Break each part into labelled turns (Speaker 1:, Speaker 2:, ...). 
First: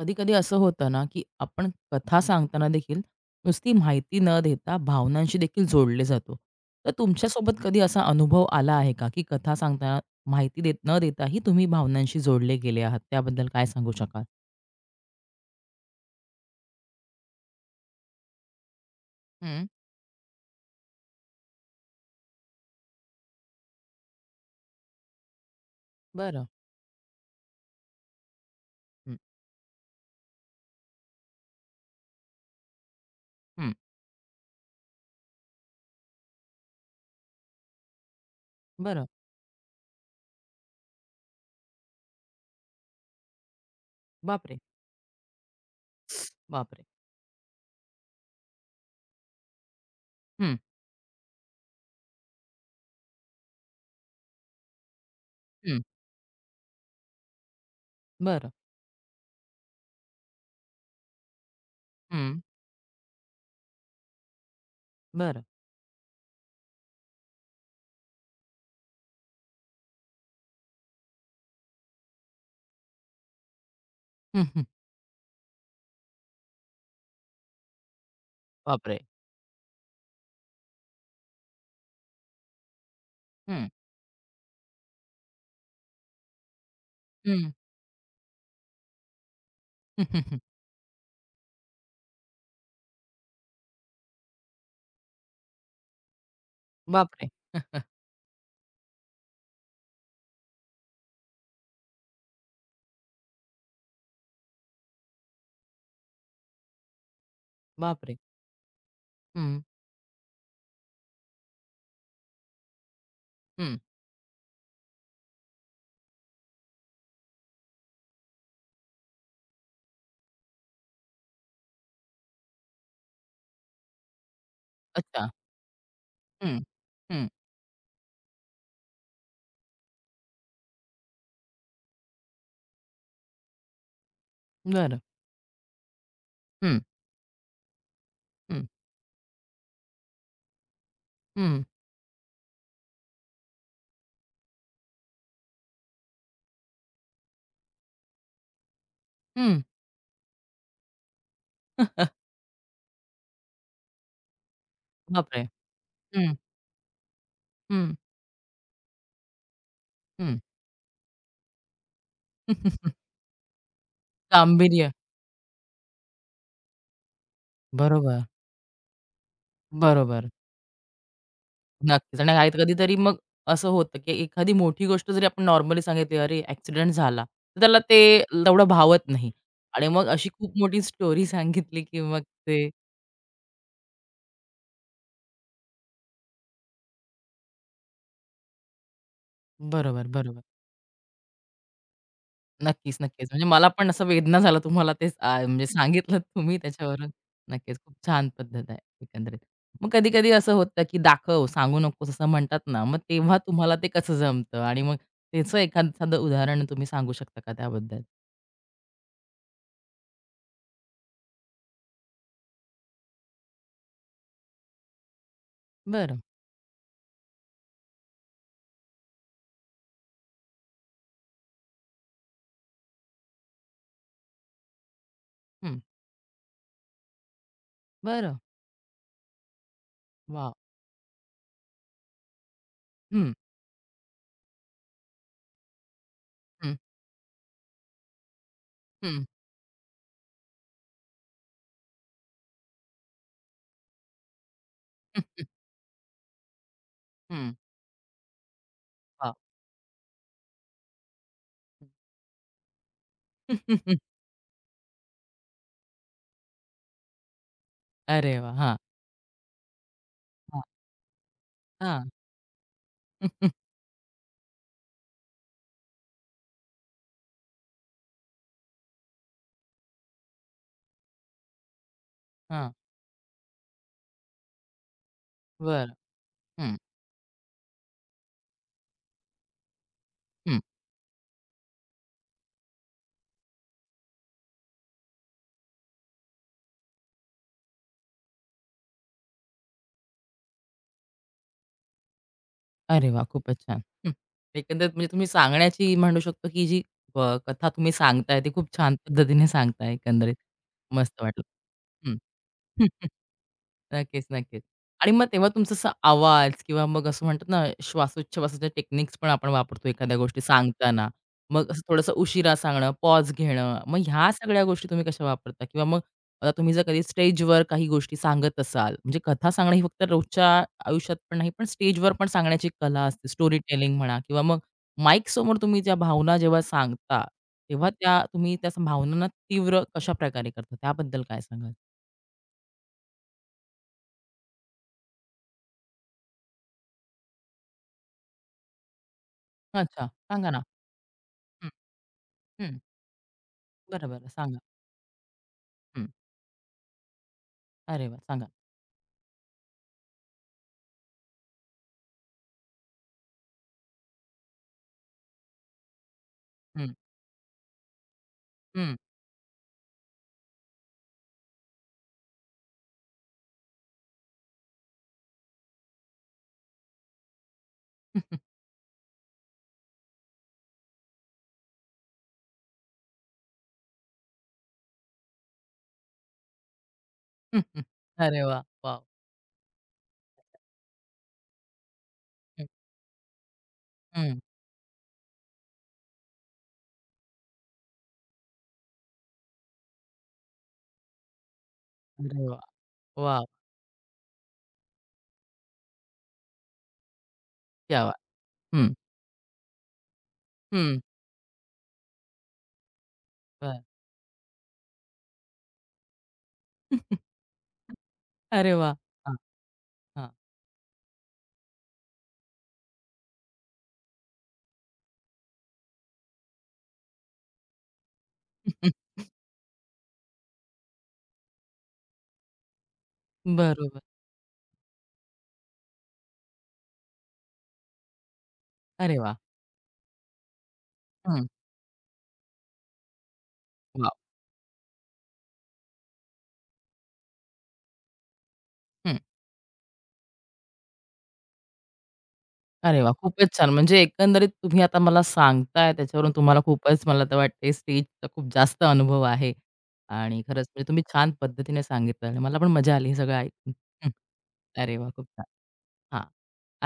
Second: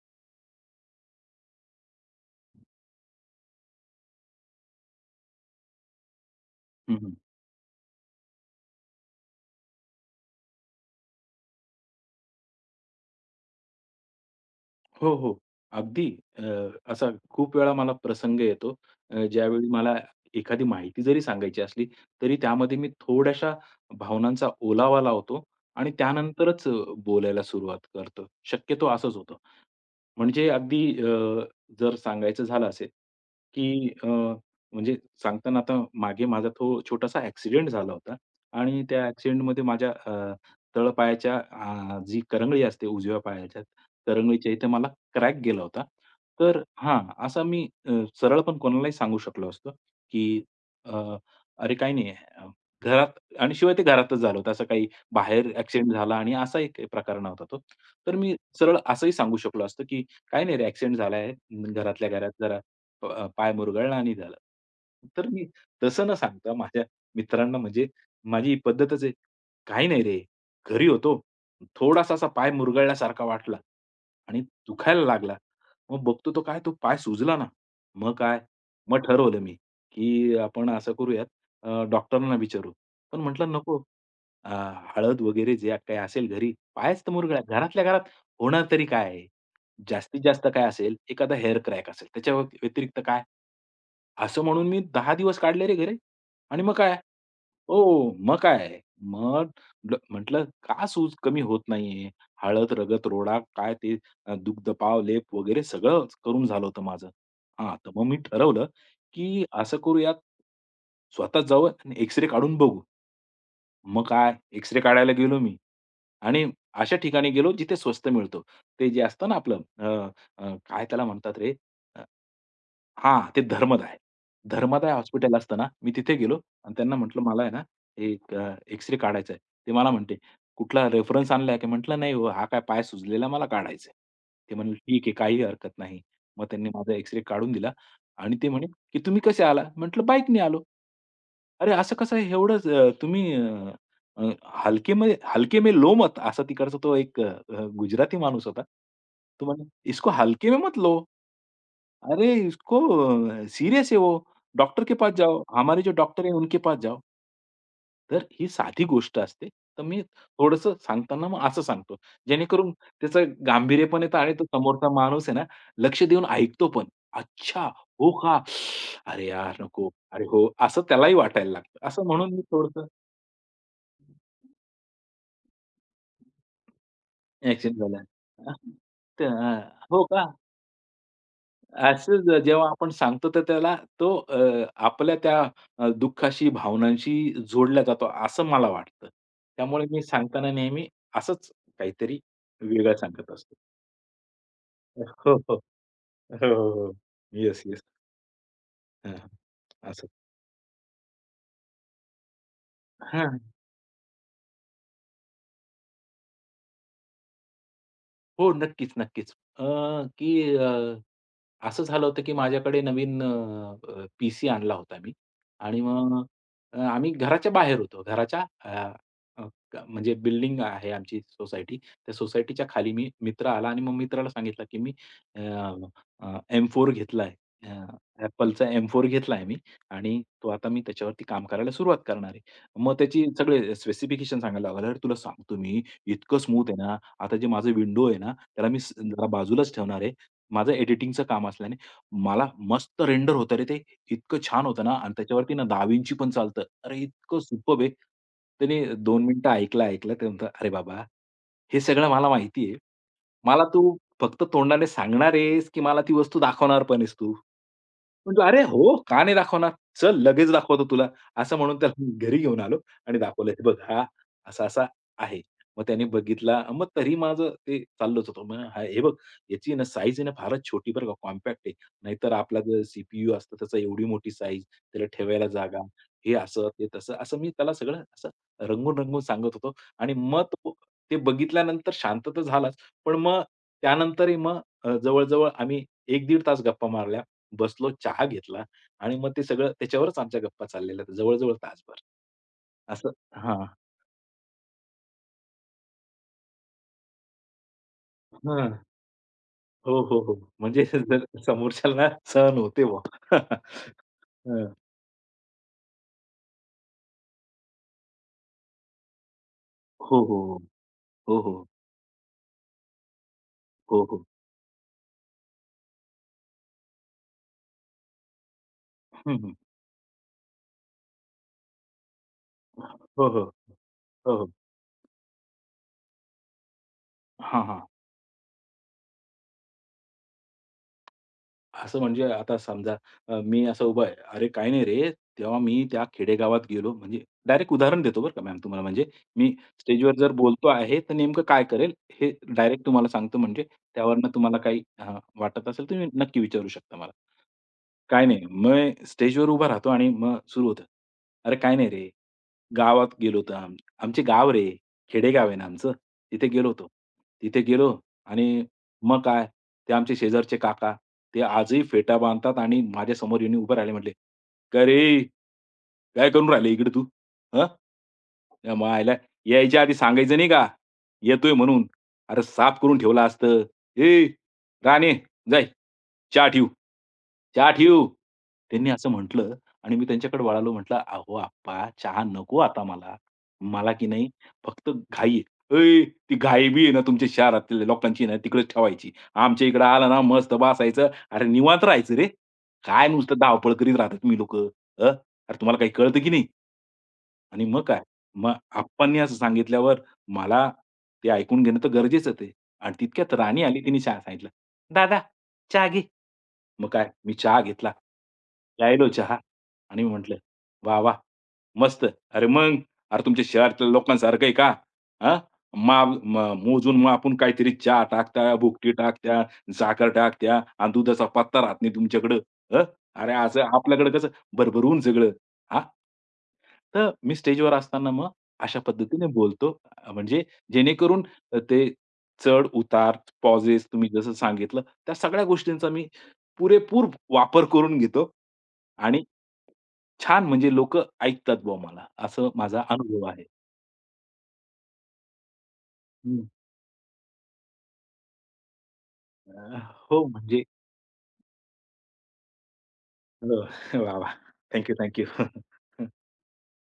Speaker 1: कधी-कधी असं होतं ना, की आपण कथा सांगताना देखील नुसती माहिती न देता भावनांशी देखील जोडले जातो. तर
Speaker 2: हं,
Speaker 1: तुमच्यासोबत कधी असा अनुभव आला आहे का, की कथा सांगताना माहिती देत न देताही तुम्ही भावनांशी जोडले गेले आहात? त्याबद्दल काय सांगू शकाल?
Speaker 2: हो, हो. अगदी अ, असा खूप वेळा मला प्रसंग येतो
Speaker 1: हं,
Speaker 2: ज्यावेळी मला एखादी माहिती जरी सांगायची असली, तरी त्यामध्ये मी थोड्याशा भावनांचा ओलावा लावतो आणि
Speaker 1: बरं.
Speaker 2: त्यानंतरच बोलायला सुरुवात करतो. शक्यतो
Speaker 1: हं,
Speaker 2: असंच होतं. म्हणजे अगदी जर सांगायचं झालं असेल,
Speaker 1: हं,
Speaker 2: की म्हणजे सांगताना आता मागे माझा तो छोटासा ॲक्सिडेंट झाला होता आणि त्या
Speaker 1: बरं.
Speaker 2: ॲक्सिडेंटमध्ये माझ्या तळपायाच्या जी करंगळी असते उजव्या पायाच्या करंगळीच्या
Speaker 1: बापरे!
Speaker 2: इथे मला क्रॅक गेला होता. तर
Speaker 1: बापरे!
Speaker 2: हां, असा मी सरळ पण कोणालाही सांगू शकलो असतो, की
Speaker 1: हं,
Speaker 2: अ, "अरे काही नाही घरात" आणि शिवाय ते घरातच झालं होतं. असं काही बाहेर
Speaker 1: हं,
Speaker 2: ॲक्सिडेंट झाला आणि असा एक प्रकार नव्हता तो. तर मी
Speaker 1: बरं.
Speaker 2: सरळ असंही सांगू शकलो असतो, की "काही नाही रे ॲक्सिडेंट झालाय घरातल्या घरात
Speaker 1: हं,
Speaker 2: जरा पाय मुरगळला आणि झालं." तर
Speaker 1: बरं.
Speaker 2: मी तसं न सांगता माझ्या मित्रांना म्हणजे माझी ही पद्धतच आहे. "काही नाही रे." घरी होतो. थोडासा असा पाय मुरगळल्यासारखा वाटला आणि
Speaker 1: हं, हं.
Speaker 2: दुखायला लागला. मग बघतो तो काय तो पाय सुजला ना. मग काय?
Speaker 1: बापरे!
Speaker 2: मग ठरवलं मी, की आपण असं करूयात डॉक्टरांना विचारू. पण म्हटलं
Speaker 1: हं,
Speaker 2: नको. अ, हळद वगैरे जे काही असेल घरी, पायच तर मुरगळला.
Speaker 1: हं.
Speaker 2: घरातल्या घरात होणार तरी काय आहे?
Speaker 1: हं,
Speaker 2: जास्तीत
Speaker 1: हं, हं.
Speaker 2: जास्त काय असेल? एखादा हेअर क्रॅक असेल. त्याच्या व्यतिरिक्त काय? असं म्हणून मी 10 दिवस काढले रे घरी आणि मग काय?
Speaker 1: बापरे!
Speaker 2: हो, मग काय? मग म्हटलं म्हटलं, का सूज कमी होत नाहीये? हळद, रगत, रोडा, काय ते दुग्धपाव, लेप वगैरे सगळं करून झालं होतं माझं. हां, तर मग
Speaker 1: बापरे!
Speaker 2: मी ठरवलं, की
Speaker 1: हं,
Speaker 2: असं करूयात, स्वतःच जाऊया आणि एक्स काढून बघू.
Speaker 1: हं.
Speaker 2: मग काय एक्स काढायला गेलो मी आणि अशा ठिकाणी गेलो जिथे स्वस्त मिळतो. ते जे असतं ना आपलं अ, अ, काय त्याला म्हणतात रे? हां, ते धर्मदाय. धर्मदाय
Speaker 1: अच्छा.
Speaker 2: हॉस्पिटल असतं ना, मी तिथे गेलो
Speaker 1: हं,
Speaker 2: आणि त्यांना म्हटलं,
Speaker 1: हं.
Speaker 2: "मला आहे ना, एक काढायचा आहे." ते मला म्हणते, "कुठला रेफरन्स आणलाय का?" म्हटलं, "नाही हो, हा काय पाय सुजलेला मला काढायचा आहे." ते म्हणले,
Speaker 1: बरं.
Speaker 2: "ठीक आहे, काही हरकत नाही." मग त्यांनी
Speaker 1: हं,
Speaker 2: माझा एक्स काढून दिला आणि ते
Speaker 1: हं,
Speaker 2: म्हणे, की "तुम्ही कसे आला?" म्हटलं, "बाईकने आलो."
Speaker 1: हं.
Speaker 2: "अरे, असं कसं आहे, एवढंच अ, तुम्ही अ, अ, हलके में हलके में लो मत" असा तिकडचा तो एक गुजराती माणूस होता. तो
Speaker 1: हं.
Speaker 2: म्हणे, "इसको हलके में मत लो. अरे इसको सीरियस है वो. डॉक्टर के पास
Speaker 1: बापरे!
Speaker 2: जाओ. हमारे जो डॉक्टर है
Speaker 1: हं,
Speaker 2: उनके पास जाओ."
Speaker 1: हं,
Speaker 2: तर ही साधी गोष्ट असते. तर मी
Speaker 1: हं.
Speaker 2: थोडंसं सांगताना मग असं सांगतो. जेणेकरून त्याचं गांभीर्य पण येतं आणि तो समोरचा
Speaker 1: गांभीर्य.
Speaker 2: माणूस आहे ना, लक्ष देऊन ऐकतो पण. "अच्छा, हो
Speaker 1: बरोबर,
Speaker 2: का? अरे यार नको. अरे
Speaker 1: बरोबर.
Speaker 2: हो." असं त्यालाही वाटायला लागतं. असं
Speaker 1: नक्कीच आणि
Speaker 2: म्हणून मी
Speaker 1: काही
Speaker 2: थोडंसं
Speaker 1: कधीतरी मग असं होतं, की एखादी मोठी गोष्ट जरी आपण नॉर्मली सांगितली, "अरे, ॲक्सिडेंट झाला." तर
Speaker 2: ॲक्शन
Speaker 1: त्याला ते
Speaker 2: झालं.
Speaker 1: तेवढं भावत नाही
Speaker 2: तर
Speaker 1: आणि
Speaker 2: "हो
Speaker 1: मग
Speaker 2: का?"
Speaker 1: अशी खूप मोठी स्टोरी सांगितली, की
Speaker 2: असं
Speaker 1: मग ते
Speaker 2: जेव्हा आपण सांगतो तर त्याला तो आपल्या त्या दुःखाशी, भावनांशी जोडला जातो असं मला वाटतं. त्यामुळे मी
Speaker 1: बरोबर, बरोबर.
Speaker 2: सांगताना नेहमी असंच काहीतरी वेगळं
Speaker 1: नक्कीच, नक्कीच.
Speaker 2: सांगत
Speaker 1: म्हणजे
Speaker 2: असतो.
Speaker 1: मला पण असं वेदना झालं तुम्हाला तेच
Speaker 2: हो, हो. हो,
Speaker 1: म्हणजे सांगितलंत तुम्ही
Speaker 2: हो, हो.
Speaker 1: त्याच्यावरून.
Speaker 2: येस,
Speaker 1: नक्कीच,
Speaker 2: येस.
Speaker 1: खूप छान पद्धत आहे एकंदरीत. मग
Speaker 2: असं.
Speaker 1: कधी-कधी असं होतं, की दाखव, सांगू नकोस असं म्हणतात ना, मग तेव्हा
Speaker 2: हां.
Speaker 1: तुम्हाला ते कसं जमतं आणि मग त्याचं एखादं उदाहरण तुम्ही सांगू शकता का त्याबद्दल?
Speaker 2: हो, नक्कीच, नक्कीच. की असं झालं होतं, की माझ्याकडे नवीन अ, अ, आणला होता मी आणि
Speaker 1: बरं.
Speaker 2: मग आम्ही घराच्या बाहेर होतो. घराच्या अ, अ, म्हणजे बिल्डिंग आहे आमची सोसायटी. त्या सोसायटीच्या खाली मी मित्र आला आणि मग मित्राला सांगितलं, की मी अ,
Speaker 1: हं.
Speaker 2: अ, M4 घेतलाय. अ,
Speaker 1: बरं.
Speaker 2: Appleचा M4 घेतलाय मी आणि तो
Speaker 1: वॉव!
Speaker 2: आता मी त्याच्यावरती काम करायला सुरुवात करणार आहे. मग त्याची
Speaker 1: हं,
Speaker 2: सगळे स्पेसिफिकेशन सांगायला लागला. "अरे, तुला सांगतो मी, इतकं स्मूथ
Speaker 1: हं,
Speaker 2: आहे ना, आता जे माझं विंडो आहे ना, त्याला मी
Speaker 1: हं,
Speaker 2: जरा बाजूलाच ठेवणार आहे. माझं एडिटिंगचं काम असल्याने मला मस्त रेंडर होतं रे ते. इतकं छान होतं ना आणि
Speaker 1: हं,
Speaker 2: त्याच्यावरती ना दावींची Vinci पण चालतं. अरे, इतकं
Speaker 1: हं.
Speaker 2: सुपर्ब आहे. त्याने दोन
Speaker 1: वॉव!
Speaker 2: मिनिटं ऐकलं-ऐकलं ते म्हणतं, "अरे बाबा, हे सगळं मला माहिती आहे. मला तू फक्त तोंडाने सांगणार आहेस, की मला ती वस्तू दाखवणार पण आहेस तू?"
Speaker 1: अरे
Speaker 2: म्हणतो,
Speaker 1: वाह!
Speaker 2: "अरे
Speaker 1: हां,
Speaker 2: हो, का नाही दाखवणार? चल लगेच
Speaker 1: हां,
Speaker 2: दाखवतो तुला." असं म्हणून त्याला
Speaker 1: हां.
Speaker 2: मी घरी घेऊन आलो आणि
Speaker 1: हां.
Speaker 2: दाखवलं, "हे बघ, हा असा-असा आहे." मग त्याने बघितला. मग तरी माझं ते चाललंच होतं. मग हे बघ, याची आहे ना साईज आहे ना फारच छोटी बरं का, कॉम्पॅक्ट आहे. नाहीतर आपला जो सीपीयू असतो त्याचा एवढी मोठी साईज, त्याला ठेवायला जागा,
Speaker 1: बरं.
Speaker 2: हे असं,
Speaker 1: हं,
Speaker 2: ते तसं. असं मी त्याला सगळं असं रंगून-रंगून सांगत होतो आणि मग
Speaker 1: हं.
Speaker 2: तो ते बघितल्यानंतर शांत तर झालाच. पण मग त्यानंतरही मग जवळ आम्ही 1-1.5 तास गप्पा मारल्या. बसलो, चहा घेतला आणि मग ते सगळं त्याच्यावरच आमच्या गप्पा चाललेल्या आहेत जवळ तासभर.
Speaker 1: अरे
Speaker 2: असं
Speaker 1: वाह! खूपच
Speaker 2: हां.
Speaker 1: छान. हं. एकंदरीत म्हणजे तुम्ही सांगण्याची म्हणू शकतो, की जी कथा तुम्ही सांगताय, ती खूप
Speaker 2: हां.
Speaker 1: छान पद्धतीने सांगताय
Speaker 2: हो, हो,
Speaker 1: एकंदरीत.
Speaker 2: हो. म्हणजे
Speaker 1: मस्त
Speaker 2: जर
Speaker 1: वाटलं.
Speaker 2: समोरच्याला
Speaker 1: हं.
Speaker 2: सहन होते बुवा.
Speaker 1: नक्कीच, नक्कीच.
Speaker 2: हं.
Speaker 1: आणि मग तेव्हा तुमचा असा आवाज किंवा मग असं म्हणतात ना, श्वासोच्छवासाच्या टेक्निक्स पण आपण वापरतो एखाद्या
Speaker 2: हो, हो,
Speaker 1: गोष्टी सांगताना.
Speaker 2: हो, हो,
Speaker 1: मग असं थोडंसं उशिरा सांगणं, पॉज घेणं, मग
Speaker 2: हो, हो. हो.
Speaker 1: ह्या सगळ्या गोष्टी तुम्ही कशा वापरता? किंवा मग आता तुम्ही जर कधी स्टेजवर काही गोष्टी सांगत असाल, म्हणजे
Speaker 2: हं,
Speaker 1: कथा
Speaker 2: हं.
Speaker 1: सांगणं ही फक्त रोजच्या आयुष्यात पण नाही, पण स्टेजवर पण सांगण्याची कला असते.
Speaker 2: हो, हो,
Speaker 1: स्टोरी टेलिंग म्हणा
Speaker 2: हो,
Speaker 1: किंवा
Speaker 2: हो.
Speaker 1: मग माईकसमोर तुम्ही ज्या भावना जेव्हा सांगता,
Speaker 2: हां, हां.
Speaker 1: तेव्हा त्या तुम्ही त्या भावनांना तीव्र कशाप्रकारे करता? त्याबद्दल काय सांगाल?
Speaker 2: असं म्हणजे आता समजा मी असं उभा आहे. "अरे काही नाही रे." तेव्हा मी त्या खेडेगावात गेलो म्हणजे डायरेक्ट उदाहरण देतो बरं का मॅम तुम्हाला म्हणजे मी
Speaker 1: अच्छा,
Speaker 2: स्टेजवर जर
Speaker 1: सांगा ना.
Speaker 2: बोलतो आहे, तर नेमकं काय
Speaker 1: हं,
Speaker 2: करेल हे
Speaker 1: हं.
Speaker 2: डायरेक्ट तुम्हाला सांगतो म्हणजे
Speaker 1: बरं, बरं.
Speaker 2: त्यावरनं
Speaker 1: सांगा.
Speaker 2: तुम्हाला काही हां, वाटत असेल
Speaker 1: हं.
Speaker 2: तुम्ही नक्की विचारू शकता मला.
Speaker 1: अरे वाह!
Speaker 2: काही नाही.
Speaker 1: सांगा.
Speaker 2: मग स्टेजवर उभा राहतो आणि मग सुरू होतं. "अरे, काही नाही रे. गावात गेलो होतो आमचे गाव रे, खेडेगाव आहे ना आमचं. तिथे गेलो होतो.
Speaker 1: हं,
Speaker 2: तिथे गेलो आणि
Speaker 1: हं.
Speaker 2: मग काय, ते आमचे शेजारचे काका, ते आजही फेटा बांधतात आणि माझ्यासमोर येऊन उभे राहिले म्हटले, "काय रे, काय करून राहिले इकडे तू? हं?" त्या मायला यायच्या आधी सांगायचं नाही का, येतोय म्हणून. अरे साफ करून ठेवलं असतं. "ए राणे, जा चहा ठेऊ, चहा ठेऊ."
Speaker 1: अरे वाह!
Speaker 2: त्यांनी
Speaker 1: वॉव!
Speaker 2: असं म्हटलं आणि मी त्यांच्याकडे वळालो म्हटलं, "अहो आप्पा, चहा नको
Speaker 1: हं,
Speaker 2: आता मला. मला की नाही
Speaker 1: हं.
Speaker 2: फक्त घाई आहे." "ऐ, ती घाई बी आहे ना तुमच्या शहरातल्या लोकांची ना तिकडेच ठेवायची. आमच्या इकडे आला ना मस्त बसायचं. अरे निवांत राहायचं रे.
Speaker 1: अरे वाह!
Speaker 2: काय नुसतं
Speaker 1: वॉव!
Speaker 2: धावपळ करीत राहतात तुम्ही लोकं. अरे तुम्हाला काही कळतं की नाही?" आणि मग काय?
Speaker 1: क्या बात!
Speaker 2: मग
Speaker 1: हं,
Speaker 2: आप्पांनी असं सांगितल्यावर मला
Speaker 1: हं.
Speaker 2: ते ऐकून घेणं तर गरजेचंच आहे. आणि तितक्यात राणी
Speaker 1: बरं.
Speaker 2: आली तिने चहा सांगितला. "दादा मग काय, मी चहा घेतला.
Speaker 1: अरे वाह!
Speaker 2: प्यायलो
Speaker 1: हां,
Speaker 2: चहा आणि
Speaker 1: हां.
Speaker 2: म्हटलं, "वाह! वाह! मस्त. अरे मग, अरे तुमच्या शहरातल्या लोकांसारखं आहे का? हां? माप म मोजून-मापून काहीतरी चहा टाकता, भुकटी टाकत्या, साखर टाकत्या आणि दुधाचा पत्ता राहत नाही तुमच्याकडं. हं? अरे असं
Speaker 1: बरोबर.
Speaker 2: आपल्याकडं कसं भरभरून सगळं, हां?" तर मी स्टेजवर असताना मग अशा
Speaker 1: अरे
Speaker 2: पद्धतीने
Speaker 1: वाह!
Speaker 2: बोलतो म्हणजे जेणेकरून
Speaker 1: हं.
Speaker 2: ते चढ-उतार, पॉजेस तुम्ही
Speaker 1: वॉव!
Speaker 2: जसं सांगितलं, त्या सगळ्या गोष्टींचा मी पुरेपूर वापर करून घेतो
Speaker 1: हं.
Speaker 2: आणि छान म्हणजे लोक ऐकतात बुवा मला, असं माझा
Speaker 1: अरे वाह!
Speaker 2: अनुभव आहे.
Speaker 1: खूपच छान. म्हणजे एकंदरीत तुम्ही आता मला सांगताय त्याच्यावरून
Speaker 2: हं.
Speaker 1: तुम्हाला खूपच मला तर वाटते स्टेजचा खूप जास्त अनुभव आहे
Speaker 2: अ, हो,
Speaker 1: आणि
Speaker 2: म्हणजे
Speaker 1: खरंच म्हणजे तुम्ही छान पद्धतीने सांगितलं आणि मला पण मजा आली हे सगळं
Speaker 2: हो.
Speaker 1: ऐकून. हं.
Speaker 2: वाह! वाह! थँक
Speaker 1: अरे वाह! खूप
Speaker 2: यू,
Speaker 1: छान. हां.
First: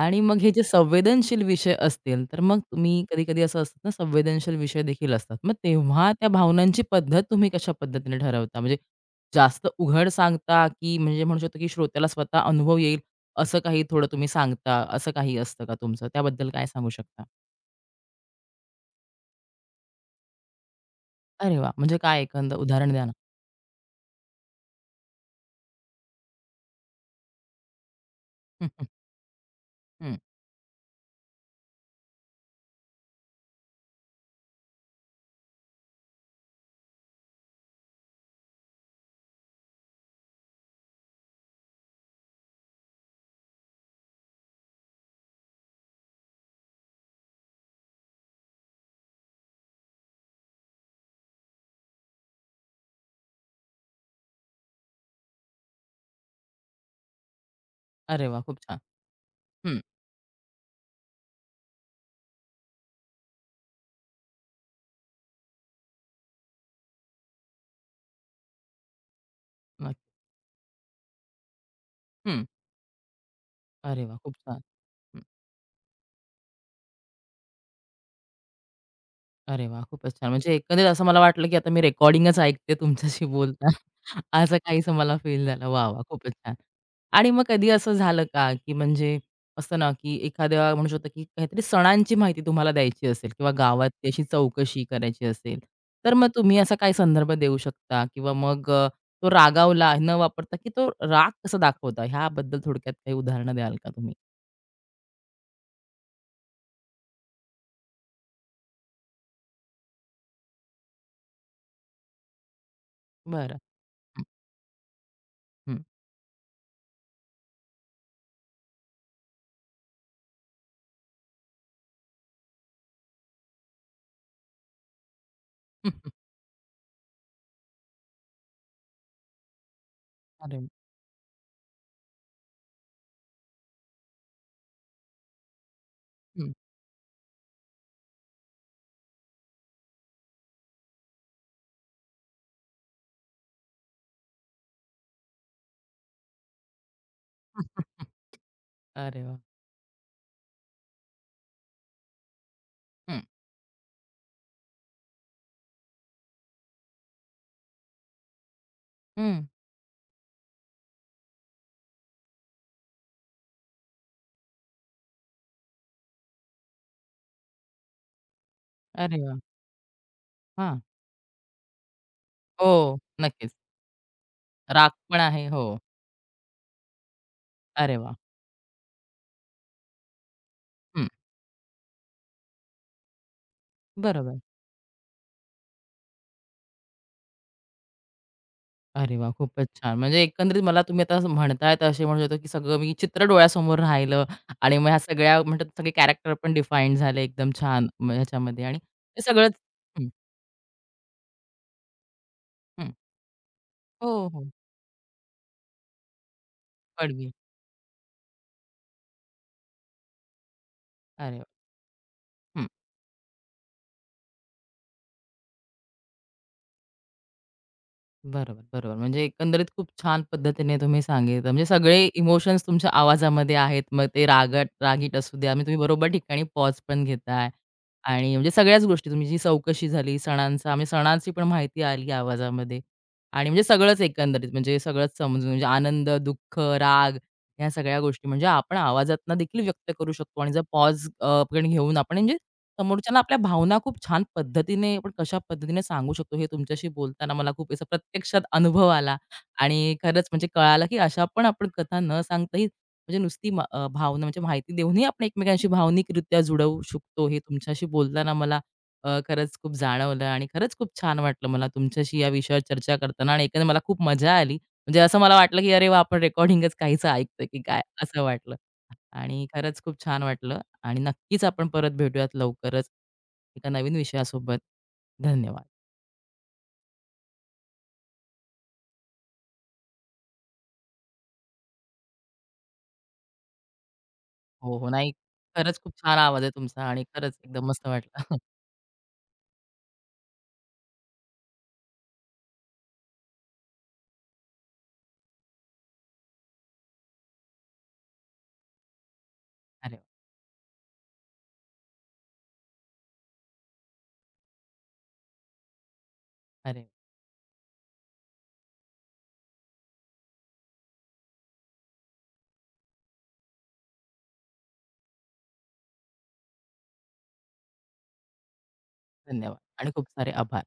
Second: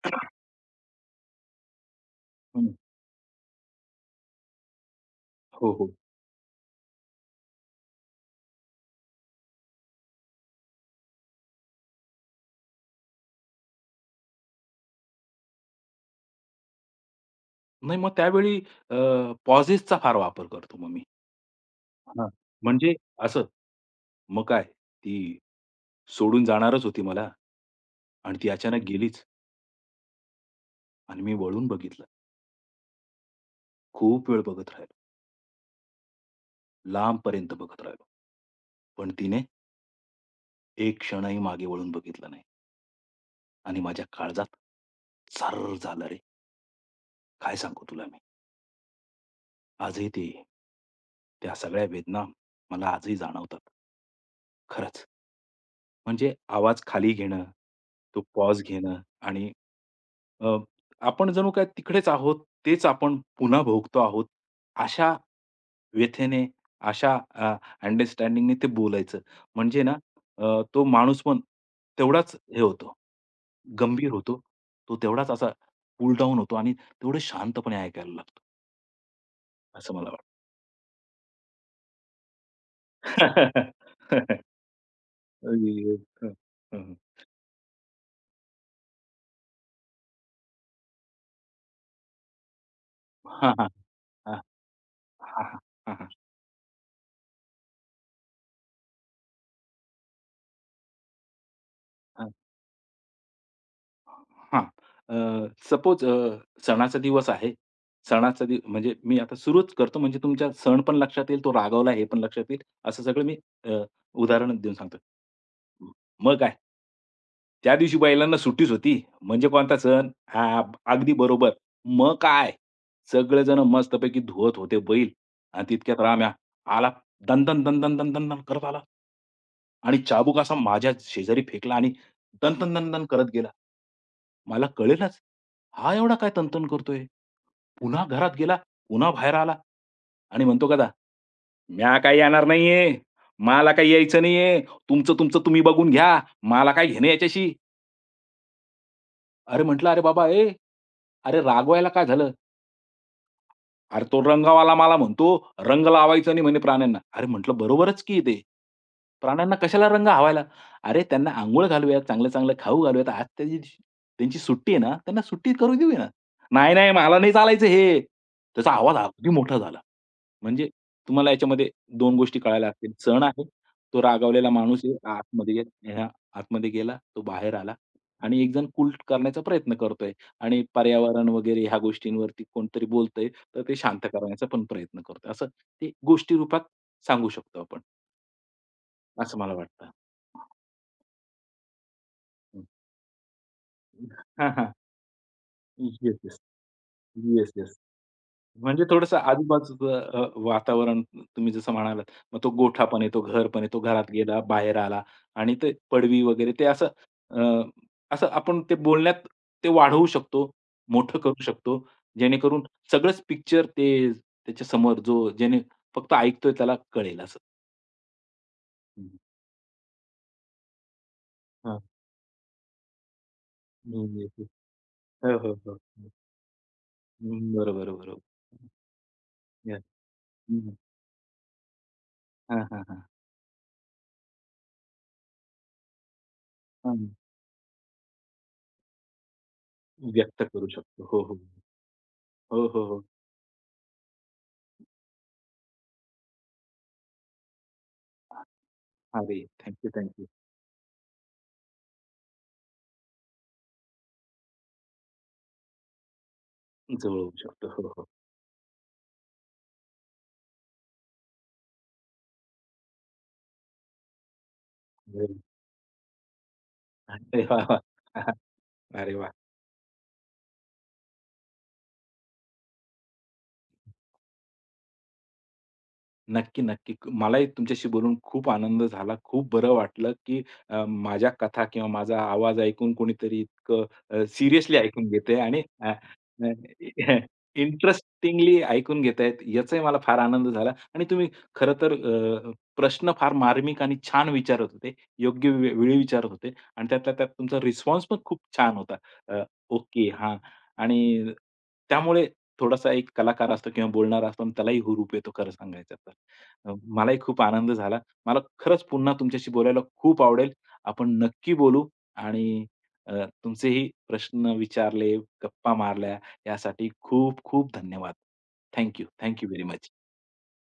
Speaker 1: आणि मग हे जे संवेदनशील विषय असतील, तर मग
Speaker 2: हं.
Speaker 1: तुम्ही कधी-कधी असं असतं ना, संवेदनशील विषय देखील असतात. मग
Speaker 2: हो, हो.
Speaker 1: तेव्हा त्या भावनांची पद्धत तुम्ही कशा पद्धतीने ठरवता? म्हणजे जास्त उघड सांगता, की म्हणजे म्हणू शकतो, की श्रोत्याला स्वतः अनुभव येईल, असं काही थोडं तुम्ही सांगता, असं काही असतं का तुमचं? त्याबद्दल काय सांगू शकता?
Speaker 2: नाही मग त्यावेळी अ, फार वापर करतो मग मी.
Speaker 1: अरे वाह! म्हणजे काय
Speaker 2: हां.
Speaker 1: एखादं उदाहरण
Speaker 2: म्हणजे
Speaker 1: द्या ना?
Speaker 2: असं, मग काय ती सोडून जाणारच होती मला आणि ती
Speaker 1: हं,
Speaker 2: अचानक
Speaker 1: हं,
Speaker 2: गेलीच
Speaker 1: हं.
Speaker 2: आणि मी वळून बघितलं. खूप वेळ बघत राहिलो. लांबपर्यंत बघत राहिलो. पण तिने एक क्षणही मागे वळून बघितलं नाही. आणि माझ्या काळजात सर्र झालं रे! काय सांगू तुला मी. आजही ते त्या सगळ्या वेदना मला आजही जाणवतात. खरंच. म्हणजे आवाज खाली घेणं, तो
Speaker 1: अरे वाह! खूप
Speaker 2: पॉज
Speaker 1: छान.
Speaker 2: घेणं आणि
Speaker 1: हं.
Speaker 2: अ, आपण जणू काय तिकडेच आहोत, तेच आपण पुन्हा भोगतो आहोत, अशा व्यथेने, अशा अंडरस्टँडिंगने ते बोलायचं. म्हणजे ना
Speaker 1: मग
Speaker 2: तो माणूस पण तेवढाच
Speaker 1: हं.
Speaker 2: हे होतो,
Speaker 1: अरे
Speaker 2: गंभीर
Speaker 1: वाह! खूप
Speaker 2: होतो.
Speaker 1: छान.
Speaker 2: तो तेवढाच असा कूल डाऊन होतो आणि तेवढं शांतपणे ऐकायला लागतो,
Speaker 1: अरे वाह!
Speaker 2: असं मला
Speaker 1: खूपच छान. म्हणजे एकंदरीत असं मला वाटलं, की आता मी रेकॉर्डिंगच ऐकते
Speaker 2: वाटतं.
Speaker 1: तुमच्याशी बोलताना. असं काहीसं मला फील झालं. वाह!
Speaker 2: अगदी.
Speaker 1: वाह! खूपच
Speaker 2: हं,
Speaker 1: छान.
Speaker 2: हं.
Speaker 1: आणि मग कधी असं झालं का, की म्हणजे असतं ना, की एखाद्या म्हणू शकतो, की काहीतरी सणांची माहिती तुम्हाला द्यायची असेल किंवा
Speaker 2: हां, हां.
Speaker 1: गावातली अशी
Speaker 2: हां,
Speaker 1: चौकशी करायची
Speaker 2: हां,
Speaker 1: असेल,
Speaker 2: हां, हां,
Speaker 1: तर मग तुम्ही असा काय संदर्भ देऊ शकता? किंवा मग तो रागावला न वापरता, की तो राग कसा दाखवता? ह्याबद्दल थोडक्यात काही उदाहरणं द्याल का तुम्ही?
Speaker 2: हां. सपोज सणाचा दिवस आहे. सणाचा दिव म्हणजे मी आता सुरूच करतो म्हणजे तुमच्या सण पण लक्षात येईल, तो रागावला हे पण लक्षात येईल. असं सगळं मी
Speaker 1: बरं.
Speaker 2: अ,
Speaker 1: हं,
Speaker 2: उदाहरण देऊन सांगतो.
Speaker 1: हं.
Speaker 2: म मग काय? त्या दिवशी बैलांना सुट्टीच होती. म्हणजे कोणता सण? हां, अगदी बरोबर. मग काय? सगळेजण मस्तपैकी धुवत होते बैल आणि तितक्यात राम्या आला दणदण, दणदण, दणदण, दण करत आला. आणि चाबूक असा
Speaker 1: अरे वाह!
Speaker 2: माझ्या शेजारी फेकला आणि दन, दन, दन, दन करत गेला. मला कळेलच, हा एवढा काय
Speaker 1: हं.
Speaker 2: तन-तन करतोय? पुन्हा घरात गेला, पुन्हा बाहेर आला आणि म्हणतो का, "म्या काही येणार नाहीये, मला काही यायचं नाहीये. तुमचं-तुमचं तुम्ही बघून घ्या. मला काय घेणं याच्याशी."
Speaker 1: अरे वाह!
Speaker 2: अरे म्हटलं, "अरे बाबा, ए, अरे रागवायला काय झालं?
Speaker 1: हं,
Speaker 2: अरे तो रंगवाला मला म्हणतो, "रंग लावायचा नाही" म्हणे प्राण्यांना. अरे म्हटलं बरोबरच की ते.
Speaker 1: हं.
Speaker 2: प्राण्यांना कशाला रंग हवायला? अरे त्यांना अंघोळ घालूयात, चांगलं-चांगलं खाऊ घालूयात. आज त्या त्यांची सुट्टी आहे ना, त्यांना सुट्टी करू देऊया. ना. "नाही, नाही मला नाही चालायचं हे." त्याचा आवाज
Speaker 1: अरे
Speaker 2: अगदी
Speaker 1: वाह!
Speaker 2: मोठा झाला. म्हणजे
Speaker 1: हां.
Speaker 2: तुम्हाला याच्यामध्ये 2 गोष्टी कळायला लागतील.
Speaker 1: हो,
Speaker 2: सण आहे,
Speaker 1: नक्कीच.
Speaker 2: तो रागावलेला माणूस
Speaker 1: राग
Speaker 2: आहे,
Speaker 1: पण आहे.
Speaker 2: आतमध्ये
Speaker 1: हो.
Speaker 2: गे हां, आतमध्ये गेला, तो बाहेर आला
Speaker 1: अरे वाह!
Speaker 2: आणि एक जण कूल करण्याचा प्रयत्न करतोय आणि
Speaker 1: हं.
Speaker 2: पर्यावरण वगैरे ह्या गोष्टींवरती कोणतरी बोलतंय. तर ते शांत
Speaker 1: बरोबर.
Speaker 2: करण्याचा पण प्रयत्न करतो. असं ते गोष्टी रूपात सांगू शकतो आपण,
Speaker 1: अरे वाह!
Speaker 2: असं मला
Speaker 1: खूपच
Speaker 2: वाटतं.
Speaker 1: छान. म्हणजे एकंदरीत मला तुम्ही आता असं म्हणताय तर असे म्हणू शकतो, की
Speaker 2: हं.
Speaker 1: सगळं मी चित्र डोळ्यासमोर राहिलं
Speaker 2: हां, हां.
Speaker 1: आणि मग ह्या सगळ्या म्हणतात सगळे
Speaker 2: येस,
Speaker 1: कॅरेक्टर
Speaker 2: येस.
Speaker 1: पण डिफाईन झाले एकदम
Speaker 2: येस, येस.
Speaker 1: छान ह्याच्यामध्ये आणि
Speaker 2: म्हणजे थोडंसं
Speaker 1: ते सगळंच
Speaker 2: आजूबाजूचं
Speaker 1: हं,
Speaker 2: वातावरण तुम्ही जसं म्हणालात, मग तो गोठा
Speaker 1: हं.
Speaker 2: पण आहे, तो घर पण आहे, तो घरात
Speaker 1: हो,
Speaker 2: गेला,
Speaker 1: हो.
Speaker 2: बाहेर आला आणि ते पडवी वगैरे ते असं
Speaker 1: पडवी.
Speaker 2: अ, असं आपण ते बोलण्यात ते वाढवू शकतो, मोठं
Speaker 1: अरे
Speaker 2: करू
Speaker 1: वाह!
Speaker 2: शकतो. जेणेकरून
Speaker 1: हं.
Speaker 2: सगळंच पिक्चर ते त्याच्यासमोर ज्याने फक्त ऐकतोय त्याला कळेल असं.
Speaker 1: बरोबर, बरोबर.
Speaker 2: हं.
Speaker 1: म्हणजे एकंदरीत खूप छान पद्धतीने तुम्ही सांगितलं. म्हणजे सगळे इमोशन्स तुमच्या आवाजामध्ये आहेत. मग
Speaker 2: हां.
Speaker 1: ते रागीट असू
Speaker 2: हो,
Speaker 1: द्या,
Speaker 2: हो,
Speaker 1: मग तुम्ही
Speaker 2: हो.
Speaker 1: बरोबर ठिकाणी पॉज पण
Speaker 2: हं,
Speaker 1: घेताय
Speaker 2: बरोबर, बरोबर.
Speaker 1: आणि म्हणजे सगळ्याच गोष्टी तुमची जी
Speaker 2: हं,
Speaker 1: चौकशी झाली सणांचा
Speaker 2: हं.
Speaker 1: म्हणजे सणांची पण माहिती आली
Speaker 2: हां,
Speaker 1: आवाजामध्ये
Speaker 2: हां, हां.
Speaker 1: आणि म्हणजे सगळंच एकंदरीत म्हणजे सगळंच समजून म्हणजे आनंद, दुःख,
Speaker 2: हां.
Speaker 1: राग ह्या सगळ्या गोष्टी म्हणजे आपण आवाजातनं देखील व्यक्त करू शकतो
Speaker 2: व्यक्त
Speaker 1: आणि जर
Speaker 2: करू
Speaker 1: पॉज
Speaker 2: शकतो. हो,
Speaker 1: अ,
Speaker 2: हो.
Speaker 1: आपण घेऊन आपण म्हणजे
Speaker 2: हो, हो, हो.
Speaker 1: समोरच्याला आपल्या भावना खूप छान पद्धतीने आपण कशा पद्धतीने सांगू शकतो हे तुमच्याशी बोलताना मला खूप असा प्रत्यक्षात अनुभव आला
Speaker 2: अरे, थँक यू,
Speaker 1: आणि
Speaker 2: थँक यू.
Speaker 1: खरंच म्हणजे कळालं की अशा पण आपण कथा न सांगताही म्हणजे नुसती भावना म्हणजे माहिती देऊनही आपण एकमेकांशी भावनिकरित्या जुडवू
Speaker 2: जुळवू
Speaker 1: शकतो हे
Speaker 2: शकतो.
Speaker 1: तुमच्याशी
Speaker 2: हो, हो.
Speaker 1: बोलताना मला खरंच खूप जाणवलं आणि खरंच खूप छान वाटलं मला तुमच्याशी या विषयावर चर्चा करताना आणि एकंदर मला खूप मजा आली म्हणजे असं मला वाटलं, की अरे वाह! आपण रेकॉर्डिंगच काहीचं
Speaker 2: अरे
Speaker 1: ऐकतोय की
Speaker 2: वाह!
Speaker 1: काय
Speaker 2: वाह!
Speaker 1: असं वाटलं.
Speaker 2: अरे वाह!
Speaker 1: आणि खरंच खूप छान वाटलं आणि नक्कीच आपण परत भेटूयात लवकरच एका नवीन विषयासोबत. धन्यवाद.
Speaker 2: नक्की, नक्की. मलाही तुमच्याशी बोलून खूप आनंद झाला. खूप बरं वाटलं, की माझ्या कथा किंवा माझा आवाज ऐकून कोणीतरी इतकं सिरियसली
Speaker 1: हो, हो.
Speaker 2: ऐकून
Speaker 1: नाही
Speaker 2: घेतंय आणि
Speaker 1: खरंच खूप छान आवाज आहे तुमचा आणि खरंच एकदम मस्त वाटलं.
Speaker 2: इंटरेस्टिंगली ऐकून घेतायत, याचाही मला फार आनंद झाला आणि तुम्ही खरं तर प्रश्न फार मार्मिक आणि छान विचारत होते. योग्य वे वेळी विचारत होते आणि त्यातल्या त्यात तुमचा रिस्पॉन्स पण खूप छान होता. अ,
Speaker 1: अरे
Speaker 2: ओके,
Speaker 1: वाह!
Speaker 2: हां. आणि त्यामुळे थोडासा एक कलाकार असतो किंवा बोलणारा असतो आणि त्यालाही हुरूप येतो खरं सांगायचं तर.
Speaker 1: अरे वाह!
Speaker 2: मलाही खूप आनंद झाला. मला खरंच पुन्हा तुमच्याशी बोलायला खूप आवडेल. आपण नक्की बोलू आणि तुमचेही प्रश्न विचारले, गप्पा मारल्या यासाठी खूप खूप धन्यवाद. Thank you.
Speaker 1: धन्यवाद
Speaker 2: व्हेरी
Speaker 1: आणि
Speaker 2: मच.
Speaker 1: खूप सारे आभार.